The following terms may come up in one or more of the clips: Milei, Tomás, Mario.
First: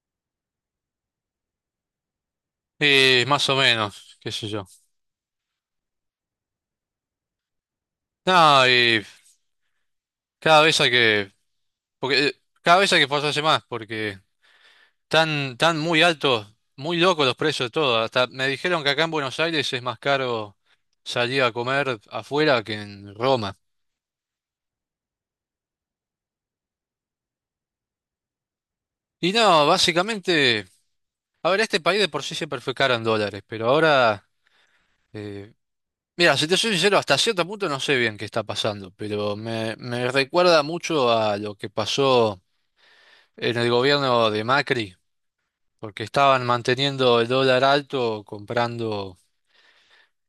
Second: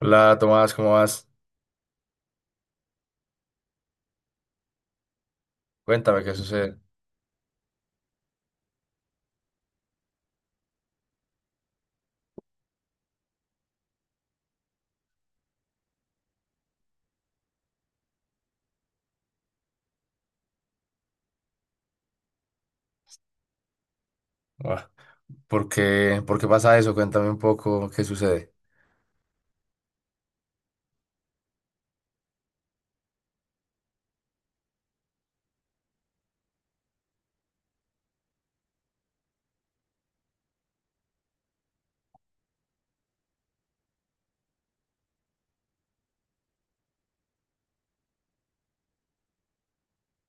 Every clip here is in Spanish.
Hola Tomás, ¿cómo vas? Y más o menos, qué sé yo. Cuéntame qué sucede. No, y cada vez hay que, porque cada vez hay que esforzarse más, porque están tan muy altos, muy locos los precios de todo. Hasta me dijeron que acá en Buenos Aires es más caro salir a comer afuera que en Roma. Buah, ¿por qué, por qué pasa eso? Cuéntame un poco qué sucede. Y no, básicamente, a ver, este país de por sí siempre fue caro en dólares, pero ahora, eh, mira, si te soy sincero, hasta cierto punto no sé bien qué está pasando, pero me recuerda mucho a lo que pasó en el gobierno de Macri porque estaban manteniendo el dólar alto comprando,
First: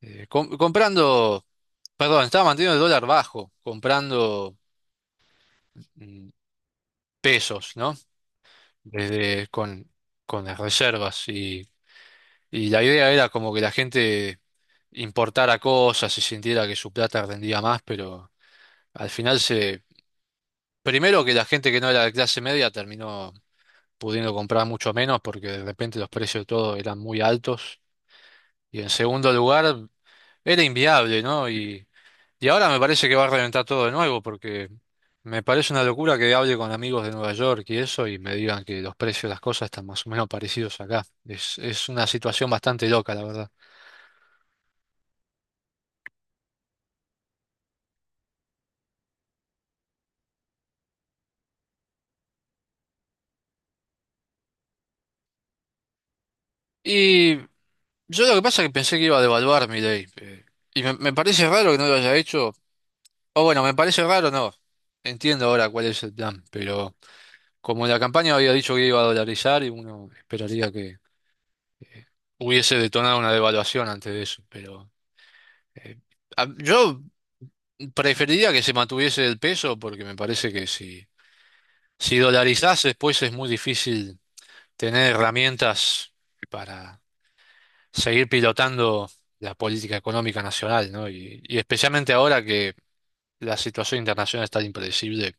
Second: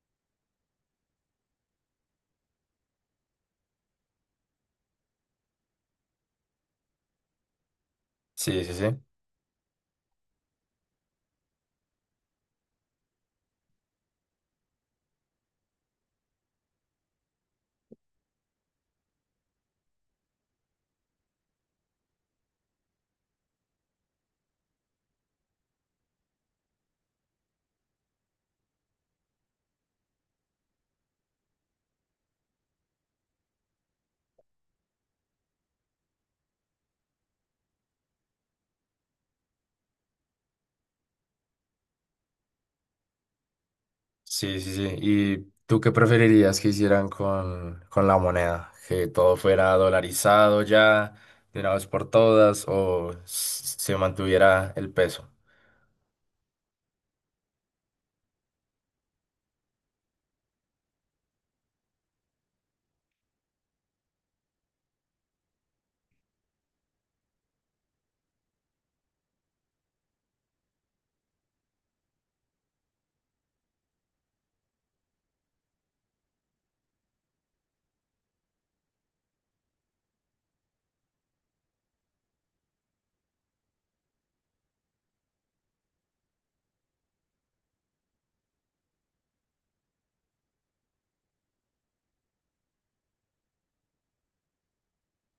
comprando, perdón, estaban manteniendo el dólar bajo, comprando mm, pesos, ¿no? Sí, sí, sí. Desde con las reservas y la idea era como que la gente importara cosas y sintiera que su plata rendía más, pero al final se, primero que la gente que no era de clase media terminó pudiendo comprar mucho menos porque de repente los precios de todo eran muy altos y en segundo lugar era inviable, ¿no? Y ahora me parece que va a reventar todo de nuevo, porque me parece una locura que hable con amigos de Nueva York y eso y me digan que los precios de las cosas están más o menos parecidos acá. Es una situación bastante loca, la verdad. Sí, sí, sí. ¿Y tú qué preferirías que hicieran con la moneda? ¿Que todo fuera dolarizado ya, de una vez por todas, o se mantuviera el peso? Y yo lo que pasa es que pensé que iba a devaluar mi ley. Y me parece raro que no lo haya hecho. O bueno, me parece raro, no. Entiendo ahora cuál es el plan, pero como la campaña había dicho que iba a dolarizar, y uno esperaría que eh, hubiese detonado una devaluación antes de eso, pero... eh, Yo preferiría que se mantuviese el peso porque me parece que si dolarizás después es muy difícil tener herramientas para seguir pilotando la política económica nacional, ¿no? Y especialmente ahora que la situación internacional es tan impredecible,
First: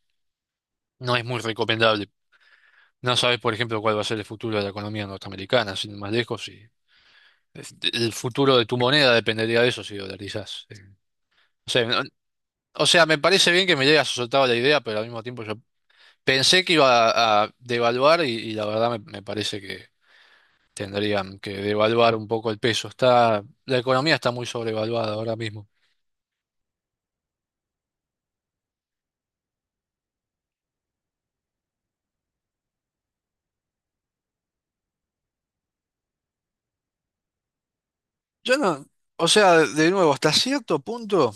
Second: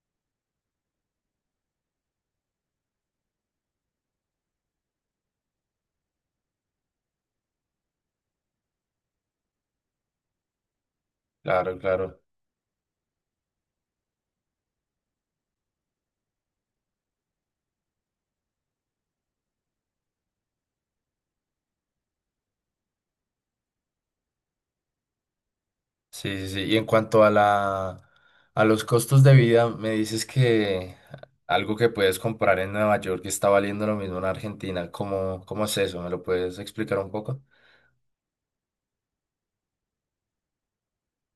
no es muy recomendable. No sabes, por ejemplo, cuál va a ser el futuro de la economía norteamericana, sin ir más lejos, y el futuro de tu moneda dependería de eso si dolarizás. O Claro, sea, claro. o sea, me parece bien que me llegue soltado la idea, pero al mismo tiempo yo pensé que iba a devaluar y la verdad me parece que tendrían que devaluar un poco el peso. Está, la economía está muy sobrevaluada ahora mismo. Sí, sí, sí. Y en cuanto a a los costos de vida, me dices que algo que puedes comprar en Nueva York está valiendo lo mismo en Argentina. ¿Cómo, cómo es eso? ¿Me lo puedes explicar un poco? Yo no, o sea, de nuevo, hasta cierto punto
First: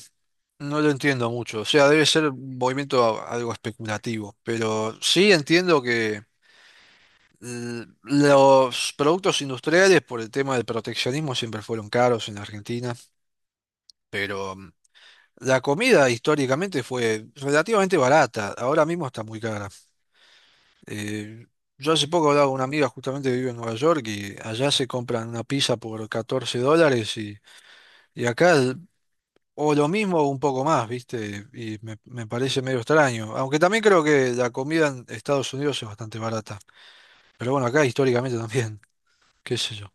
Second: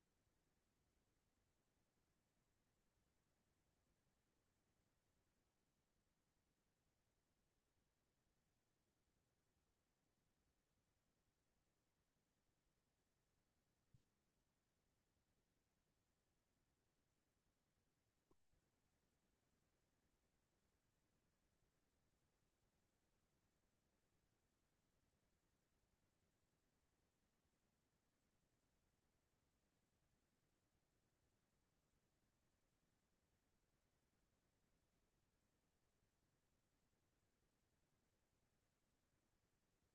no lo entiendo mucho. O sea, debe ser un movimiento algo especulativo, pero sí entiendo que los productos industriales por el tema del proteccionismo siempre fueron caros en Argentina, pero la comida históricamente fue relativamente barata, ahora mismo está muy cara. Eh, yo hace poco hablaba con una amiga justamente que vive en Nueva York y allá se compran una pizza por $14 y acá o lo mismo o un poco más, ¿viste? Y me parece medio extraño. Aunque también creo que la comida en Estados Unidos es bastante barata. Pero bueno, acá históricamente también, qué sé yo.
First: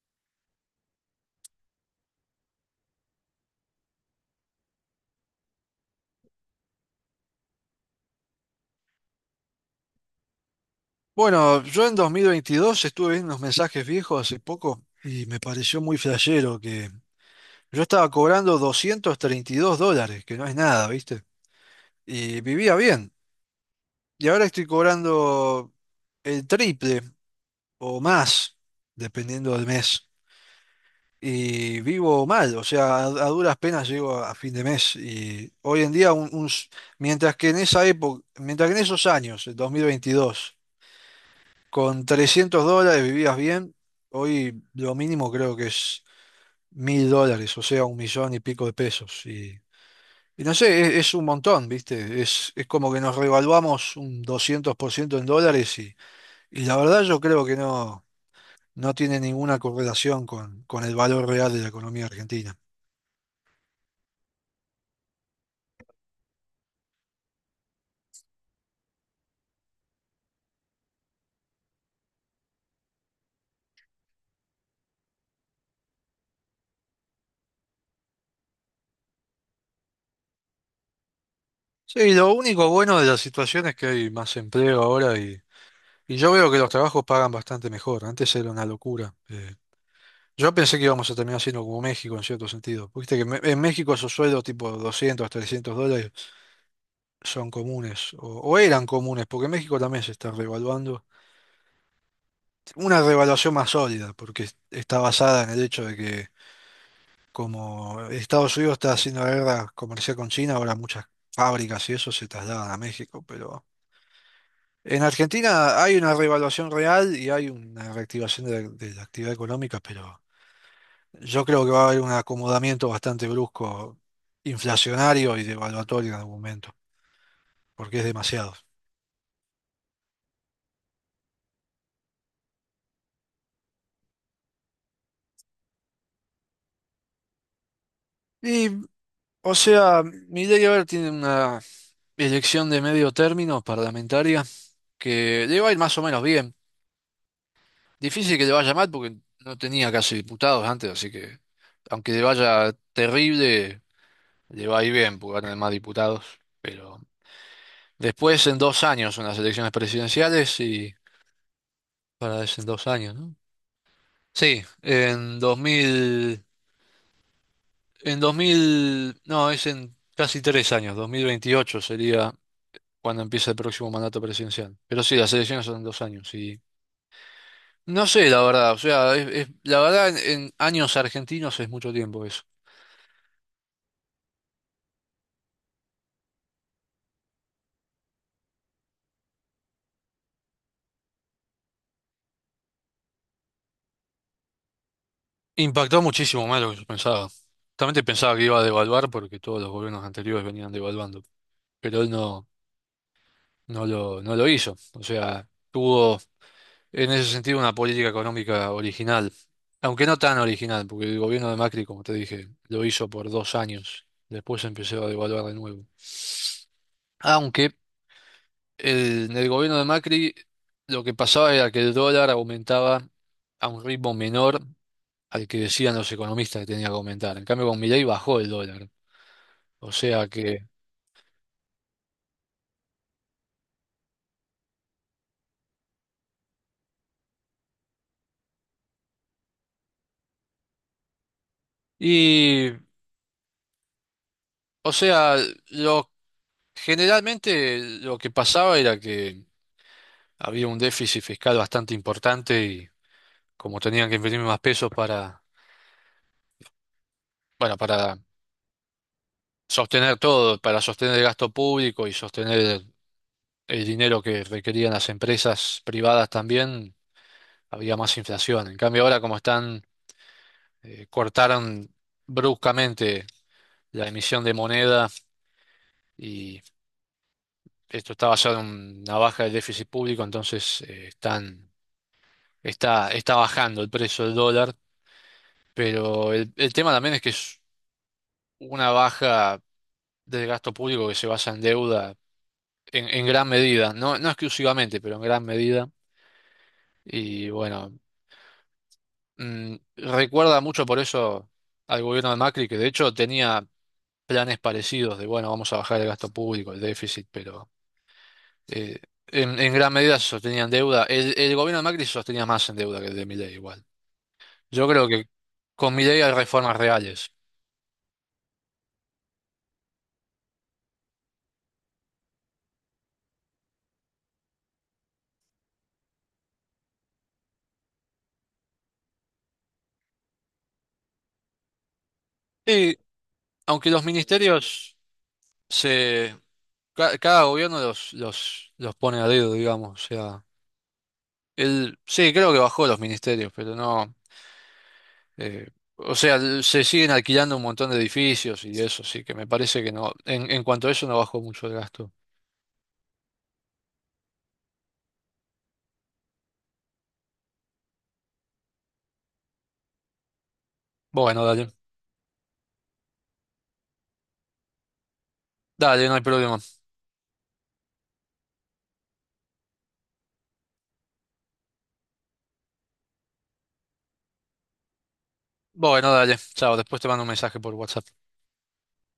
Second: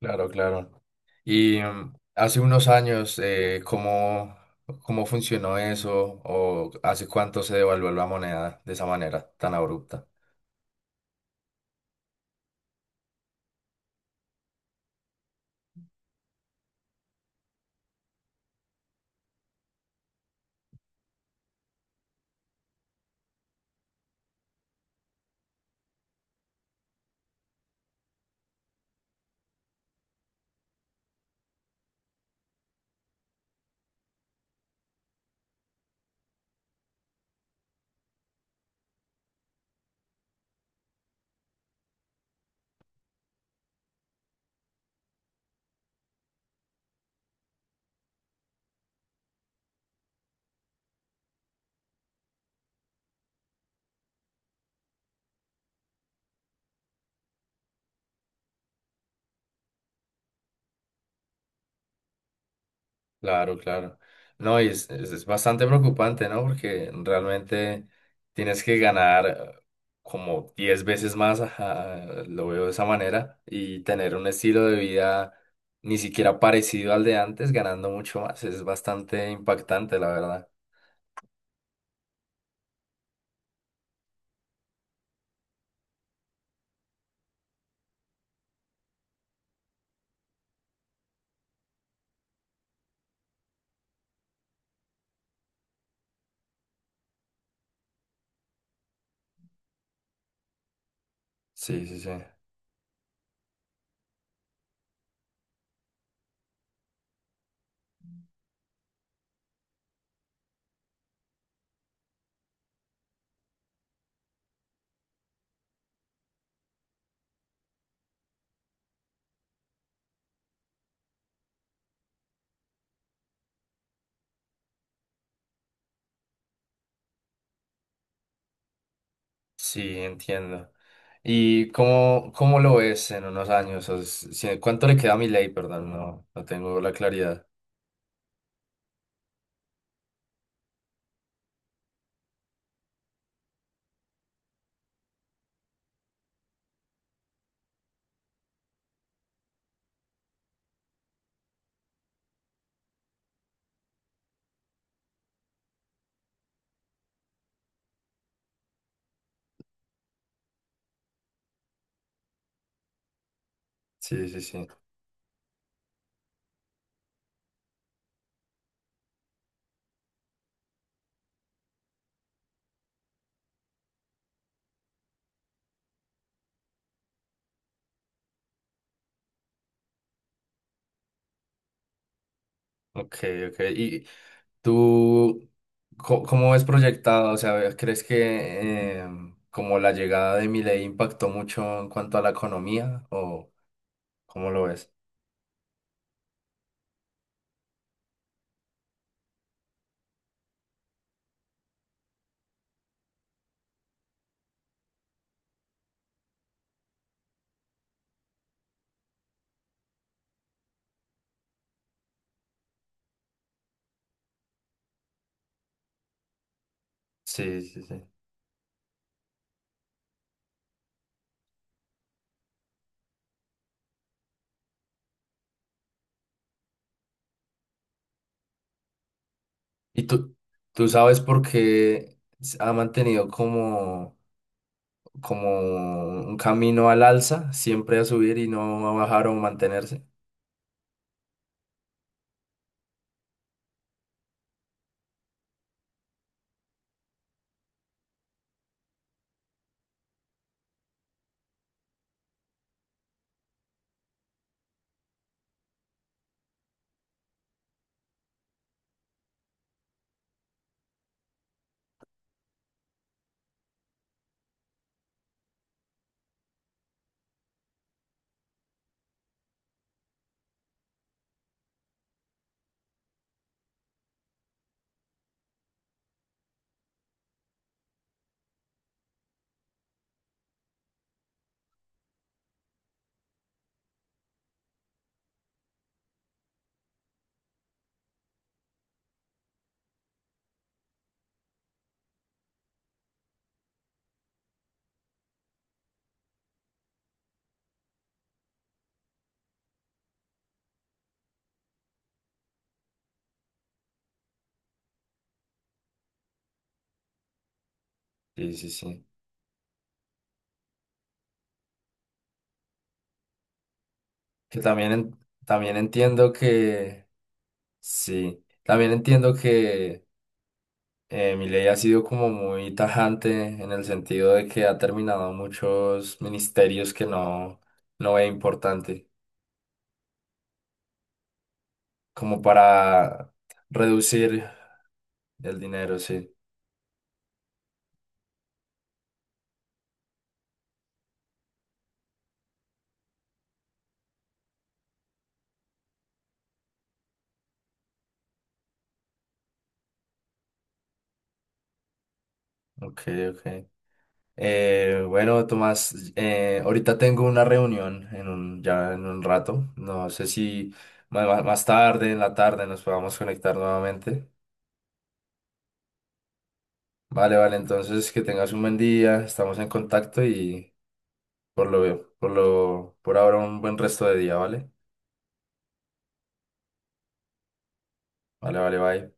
Claro, claro. Y hace unos años, ¿cómo, cómo funcionó eso? ¿O hace cuánto se devaluó la moneda de esa manera tan abrupta? Bueno, yo en 2022 estuve viendo unos mensajes viejos hace poco y me pareció muy flashero que yo estaba cobrando $232, que no es nada, ¿viste? Y vivía bien. Y ahora estoy cobrando el triple o más, dependiendo del mes. Y vivo mal, o sea, a duras penas llego a fin de mes. Y hoy en día, mientras que en esa época, mientras que en esos años, el 2022 con $300 vivías bien, hoy lo mínimo creo que es $1000, o sea, un millón y pico de pesos. Y no sé, es un montón, ¿viste? Es como que nos revaluamos un 200% en dólares. Y la verdad yo creo que no, no tiene ninguna correlación con el valor real de la economía argentina. Claro, claro. No, y es, es bastante preocupante, ¿no? Porque realmente tienes que ganar como 10 veces más, ajá, lo veo de esa manera, y tener un estilo de vida ni siquiera parecido al de antes, ganando mucho más. Es bastante impactante, la verdad. Sí, lo único bueno de la situación es que hay más empleo ahora y yo veo que los trabajos pagan bastante mejor. Antes era una locura. Yo pensé que íbamos a terminar siendo como México en cierto sentido. Viste que en México esos sueldos tipo 200, $300 son comunes o eran comunes porque México también se está revaluando. Sí, sí, sí. Una revaluación más sólida porque está basada en el hecho de que como Estados Unidos está haciendo la guerra comercial con China, ahora muchas fábricas y eso se trasladan a México, pero en Argentina hay una revaluación real y hay una reactivación de la actividad económica, pero yo creo que va a haber un acomodamiento bastante brusco, inflacionario y devaluatorio en algún momento, porque es demasiado. Sí, entiendo. ¿Y cómo, cómo lo ves en unos años? O s- si- ¿Cuánto le queda a mi ley? Perdón, no, no tengo la claridad. Y, o sea, Milei ahora tiene una elección de medio término parlamentaria que le va a ir más o menos bien. Difícil que le vaya mal porque no tenía casi diputados antes, así que aunque le vaya terrible, le va a ir bien porque va a tener más diputados. Pero después en dos años son las elecciones presidenciales y para es en dos años, ¿no? Sí, sí, Sí, sí. en 2000, en 2000, no, es en casi tres años, 2028 sería cuando empieza el próximo mandato presidencial. Pero sí, las elecciones son en dos años y no sé, la verdad, o sea, la verdad en años argentinos es mucho tiempo eso. Ok, ok. ¿Y, ¿tú cómo ves proyectado? O sea, ¿crees que como la llegada de Milei impactó mucho en cuanto a la economía o cómo lo ves? Impactó muchísimo más de lo que yo pensaba. Justamente pensaba que iba a devaluar porque todos los gobiernos anteriores venían devaluando, pero él no, no lo hizo. O sea, tuvo en ese sentido una política económica original, aunque no tan original, porque el gobierno de Macri, como te dije, lo hizo por dos años. Después empezó a devaluar de nuevo. Sí, Aunque sí, sí. En el gobierno de Macri lo que pasaba era que el dólar aumentaba a un ritmo menor al que decían los economistas que tenía que aumentar. En cambio, con Milei bajó el dólar. O ¿Y sea tú, que... tú sabes por qué ha mantenido como, como un camino al alza, siempre a subir y no a bajar o mantenerse? Y, o sea, lo, generalmente lo que pasaba era que había un déficit fiscal bastante importante y como tenían que imprimir más pesos para, bueno, para sostener todo, para sostener el gasto público y sostener el dinero que requerían las empresas privadas también, había más inflación. En cambio, ahora como están, cortaron bruscamente la emisión de moneda. Esto está basado en una baja del déficit público, entonces están, está bajando el precio del dólar, pero el tema también es que es una baja del gasto público que se basa en deuda en gran medida, no, no exclusivamente, pero en gran medida. Y bueno, recuerda mucho por eso al gobierno de Macri, que de hecho tenía planes parecidos de, bueno, vamos a bajar el gasto público, el déficit, pero... Sí, sí, eh, sí. En gran medida se sostenían deuda. El gobierno de Macri se sostenía más en deuda que el de Milei igual. Que Yo también, creo que también con mi ley hay entiendo reformas que, reales. sí, también entiendo que Milei ha sido como muy tajante en el sentido de que ha terminado muchos ministerios que no, no ve importante, como Y para aunque los reducir ministerios el dinero, sí. se... cada gobierno los pone a dedo, digamos. O sea, él, sí, creo que bajó los ministerios, pero no... eh, o sea, se siguen alquilando un montón de edificios y eso, sí, que me parece que no... en cuanto a eso no bajó mucho el gasto. Ok, ok. Bueno, Tomás, ahorita tengo una reunión en un, ya en un rato. No sé si Bueno, más dale. tarde, en la tarde, nos podamos conectar nuevamente. Dale, no hay problema. Vale, vale, entonces que tengas un buen día, estamos en contacto y... por ahora un buen resto de día, ¿vale? Bueno, dale. Chao, después te mando un mensaje por WhatsApp. Vale, vale, bye.